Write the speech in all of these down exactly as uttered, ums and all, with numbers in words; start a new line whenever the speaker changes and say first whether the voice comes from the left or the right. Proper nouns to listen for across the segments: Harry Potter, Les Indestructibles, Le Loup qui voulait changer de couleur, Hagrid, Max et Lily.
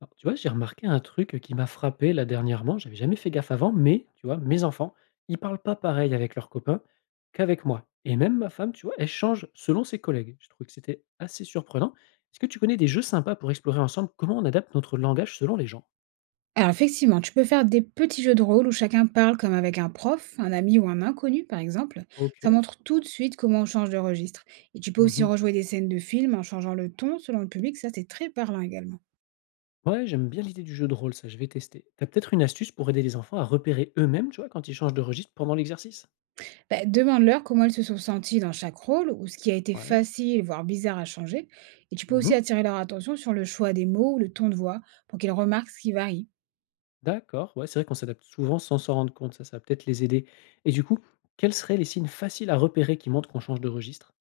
left: Alors, tu vois, j'ai remarqué un truc qui m'a frappé là dernièrement, j'avais jamais fait gaffe avant, mais tu vois, mes enfants, ils parlent pas pareil avec leurs copains qu'avec moi. Et même ma femme, tu vois, elle change selon ses collègues. Je trouvais que c'était assez surprenant. Est-ce que tu connais des jeux sympas pour explorer ensemble comment on adapte notre langage selon les gens?
right: Alors effectivement, tu peux faire des petits jeux de rôle où chacun parle comme avec un prof, un ami ou un inconnu par exemple.
left: Ok.
right: Ça montre tout de suite comment on change de registre. Et tu peux aussi
left: Mhm.
right: rejouer des scènes de films en changeant le ton selon le public, ça c'est très parlant également.
left: Ouais, j'aime bien l'idée du jeu de rôle, ça, je vais tester. T'as peut-être une astuce pour aider les enfants à repérer eux-mêmes, tu vois, quand ils changent de registre pendant l'exercice?
right: Bah, demande-leur comment ils se sont sentis dans chaque rôle ou ce qui a été
left: Ouais.
right: facile, voire bizarre à changer. Et tu peux aussi
left: Mhm.
right: attirer leur attention sur le choix des mots ou le ton de voix pour qu'ils remarquent ce qui varie.
left: D'accord, ouais, c'est vrai qu'on s'adapte souvent sans s'en rendre compte, ça, ça va peut-être les aider. Et du coup, quels seraient les signes faciles à repérer qui montrent qu'on change de registre?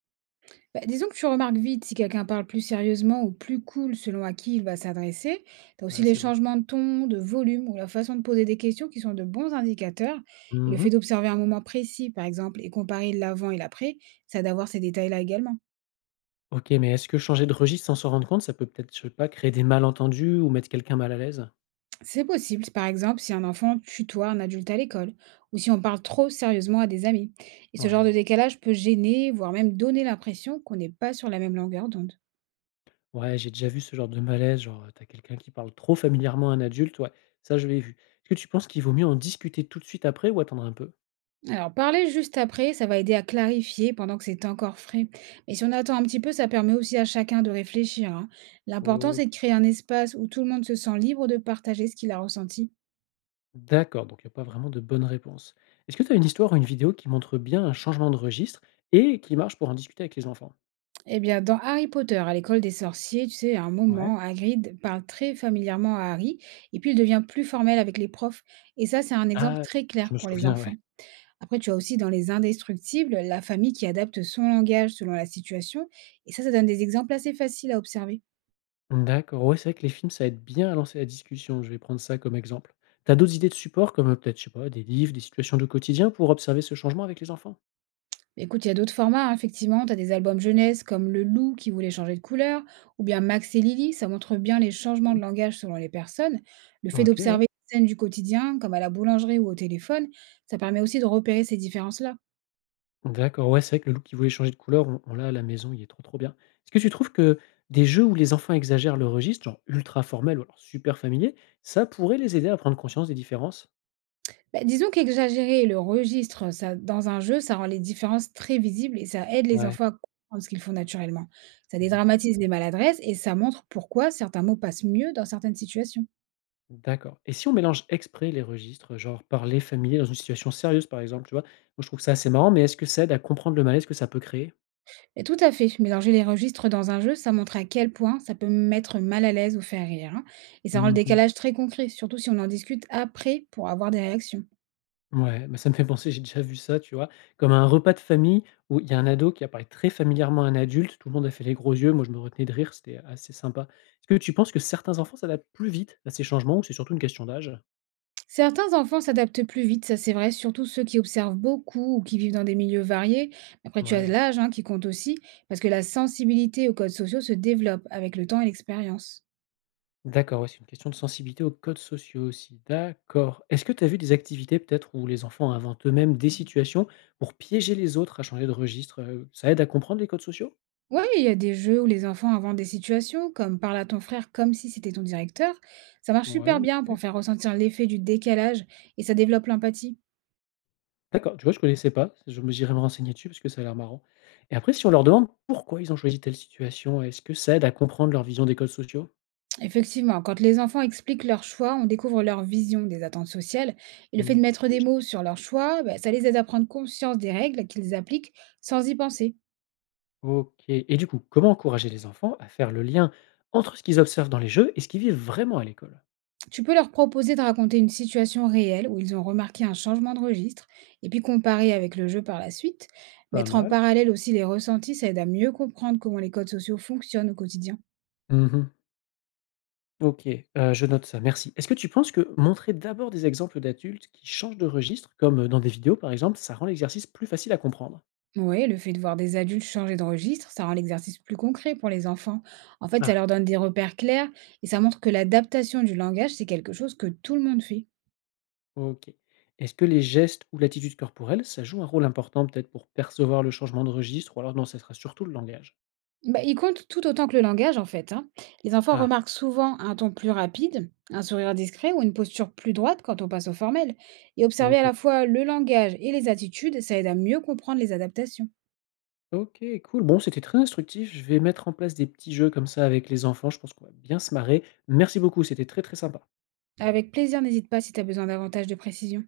right: Bah, disons que tu remarques vite si quelqu'un parle plus sérieusement ou plus cool selon à qui il va s'adresser. T'as aussi
left: Ouais,
right: les
left: c'est vrai.
right: changements de ton, de volume ou la façon de poser des questions qui sont de bons indicateurs. Et le fait
left: Mmh.
right: d'observer un moment précis, par exemple, et comparer l'avant et l'après, ça d'avoir ces détails-là également.
left: OK, mais est-ce que changer de registre sans s'en rendre compte, ça peut peut-être, je sais pas, créer des malentendus ou mettre quelqu'un mal à l'aise?
right: C'est possible, par exemple, si un enfant tutoie un adulte à l'école ou si on parle trop sérieusement à des amis. Et ce
left: Ouais,
right: genre
left: ouais.
right: de décalage peut gêner, voire même donner l'impression qu'on n'est pas sur la même longueur d'onde.
left: Ouais, j'ai déjà vu ce genre de malaise, genre, heu, tu quelqu'un qui parle trop familièrement à un adulte, ouais, ça je l'ai vu. Est-ce que tu penses qu'il vaut mieux en discuter tout de suite après ou attendre un peu?
right: Alors, parler juste après, ça va aider à clarifier pendant que c'est encore frais. Mais si on attend un petit peu, ça permet aussi à chacun de réfléchir, hein. L'important, c'est de créer un espace où tout le monde se sent libre de partager ce qu'il a ressenti.
left: D'accord, donc il n'y a pas vraiment de bonne réponse. Est-ce que tu as une histoire ou une vidéo qui montre bien un changement de registre et qui marche pour en discuter avec les enfants?
right: Eh bien, dans Harry Potter à l'école des sorciers, tu sais, à un
left: Ouais.
right: moment, Hagrid parle très familièrement à Harry, et puis il devient plus formel avec les profs. Et ça, c'est un exemple
left: Ah,
right: très clair
left: je me
right: pour les
left: souviens, ouais.
right: enfants. Après, tu as aussi dans Les Indestructibles, la famille qui adapte son langage selon la situation, et ça, ça donne des exemples assez faciles à observer.
left: D'accord, ouais, c'est vrai que les films, ça aide bien à lancer la discussion. Je vais prendre ça comme exemple. T'as d'autres idées de support, comme euh, peut-être, je sais pas, des livres, des situations de quotidien pour observer ce changement avec les enfants?
right: Écoute, il y a d'autres formats, hein, effectivement. Tu as des albums jeunesse comme Le Loup qui voulait changer de couleur, ou bien Max et Lily. Ça montre bien les changements de
left: Mhm.
right: langage selon les personnes. Le fait
left: Ok, ouais.
right: d'observer des scènes du quotidien, comme à la boulangerie ou au téléphone, ça permet aussi de repérer ces différences-là.
left: D'accord, ouais, c'est vrai que le loup qui voulait changer de couleur, on, on l'a à la maison, il est trop trop bien. Est-ce que tu trouves que des jeux où les enfants exagèrent le registre, genre ultra formel ou alors super familier, ça pourrait les aider à prendre conscience des différences?
right: Bah, disons qu'exagérer le registre ça, dans un jeu, ça rend les différences très visibles et ça aide les
left: Ouais.
right: enfants à comprendre ce qu'ils font naturellement. Ça
left: Mmh.
right: dédramatise les maladresses et ça montre pourquoi certains mots passent mieux dans certaines situations.
left: D'accord, et si on mélange exprès les registres, genre parler familier dans une situation sérieuse, par exemple, tu vois? Moi, je trouve ça assez marrant, mais est-ce que ça aide à comprendre le malaise que ça peut créer?
right: Et tout à fait. Mélanger les registres dans un jeu, ça montre à quel point ça peut me mettre mal à l'aise ou faire rire, hein. Et ça rend le
left: Mmh.
right: décalage très concret, surtout si on en discute après pour avoir des réactions.
left: Ouais, bah, ça me fait penser, j'ai déjà vu ça, tu vois? Comme un repas de famille où il y a un ado qui apparaît très familièrement à un adulte, tout le monde a fait les gros yeux, moi je me retenais de rire, c'était assez sympa. Est-ce que tu penses que certains enfants s'adaptent plus vite à ces changements ou c'est surtout une question d'âge?
right: Certains enfants s'adaptent plus vite, ça c'est vrai, surtout ceux qui observent beaucoup ou qui vivent dans des milieux variés. Après, tu as
left: Ouais.
right: l'âge hein, qui compte aussi, parce que la sensibilité aux codes sociaux se développe avec le temps et l'expérience.
left: D'accord, ouais, c'est une question de sensibilité aux codes sociaux aussi. D'accord. Est-ce que tu as vu des activités peut-être où les enfants inventent eux-mêmes des situations pour piéger les autres à changer de registre? Heu, ça aide à comprendre les codes sociaux?
right: Oui, il y a des jeux où les enfants inventent des situations, comme parle à ton frère comme si c'était ton directeur. Ça marche
left: Ouais,
right: super bien pour
left: OK.
right: faire ressentir l'effet du décalage et ça développe l'empathie.
left: D'accord, tu vois, je connaissais pas. Je me J'irai me renseigner dessus parce que ça a l'air marrant, et après, si on leur demande pourquoi ils ont choisi telle situation, est-ce que ça aide à comprendre leur vision des codes sociaux?
right: Effectivement, quand les enfants expliquent leurs choix, on découvre leur vision des attentes sociales et le fait de
left: Mmh,
right: mettre des mots
left: logique.
right: sur leurs choix, bah, ça les aide à prendre conscience des règles qu'ils appliquent sans y penser.
left: OK, et du coup, comment encourager les enfants à faire le lien entre ce qu'ils observent dans les jeux et ce qu'ils vivent vraiment à l'école?
right: Tu peux leur proposer de raconter une situation réelle où ils ont remarqué un changement de registre et puis comparer avec le jeu par la suite.
left: Pas
right: Mettre en
left: mal.
right: parallèle aussi les ressentis, ça aide à mieux comprendre comment les codes sociaux fonctionnent au quotidien.
left: Mmh. OK, heu, je note ça, merci. Est-ce que tu penses que montrer d'abord des exemples d'adultes qui changent de registre, comme dans des vidéos par exemple, ça rend l'exercice plus facile à comprendre?
right: Oui, le fait de voir des adultes changer de registre, ça rend l'exercice plus concret pour les enfants. En fait, ça
left: Ah,
right: leur donne des repères clairs et ça montre que l'adaptation du langage, c'est quelque chose que tout le monde fait.
left: OK. Est-ce que les gestes ou l'attitude corporelle, ça joue un rôle important peut-être pour percevoir le changement de registre ou alors non, ça sera surtout le langage?
right: Bah, il compte tout autant que le langage, en fait, hein. Les enfants
left: Ah,
right: remarquent souvent un ton plus rapide, un sourire discret ou une posture plus droite quand on passe au formel. Et observer à
left: OK.
right: la fois le langage et les attitudes, ça aide à mieux comprendre les adaptations.
left: OK, cool. Bon, c'était très instructif. Je vais mettre en place des petits jeux comme ça avec les enfants. Je pense qu'on va bien se marrer. Merci beaucoup, c'était très, très sympa.
right: Avec plaisir, n'hésite pas si tu as besoin davantage de précision.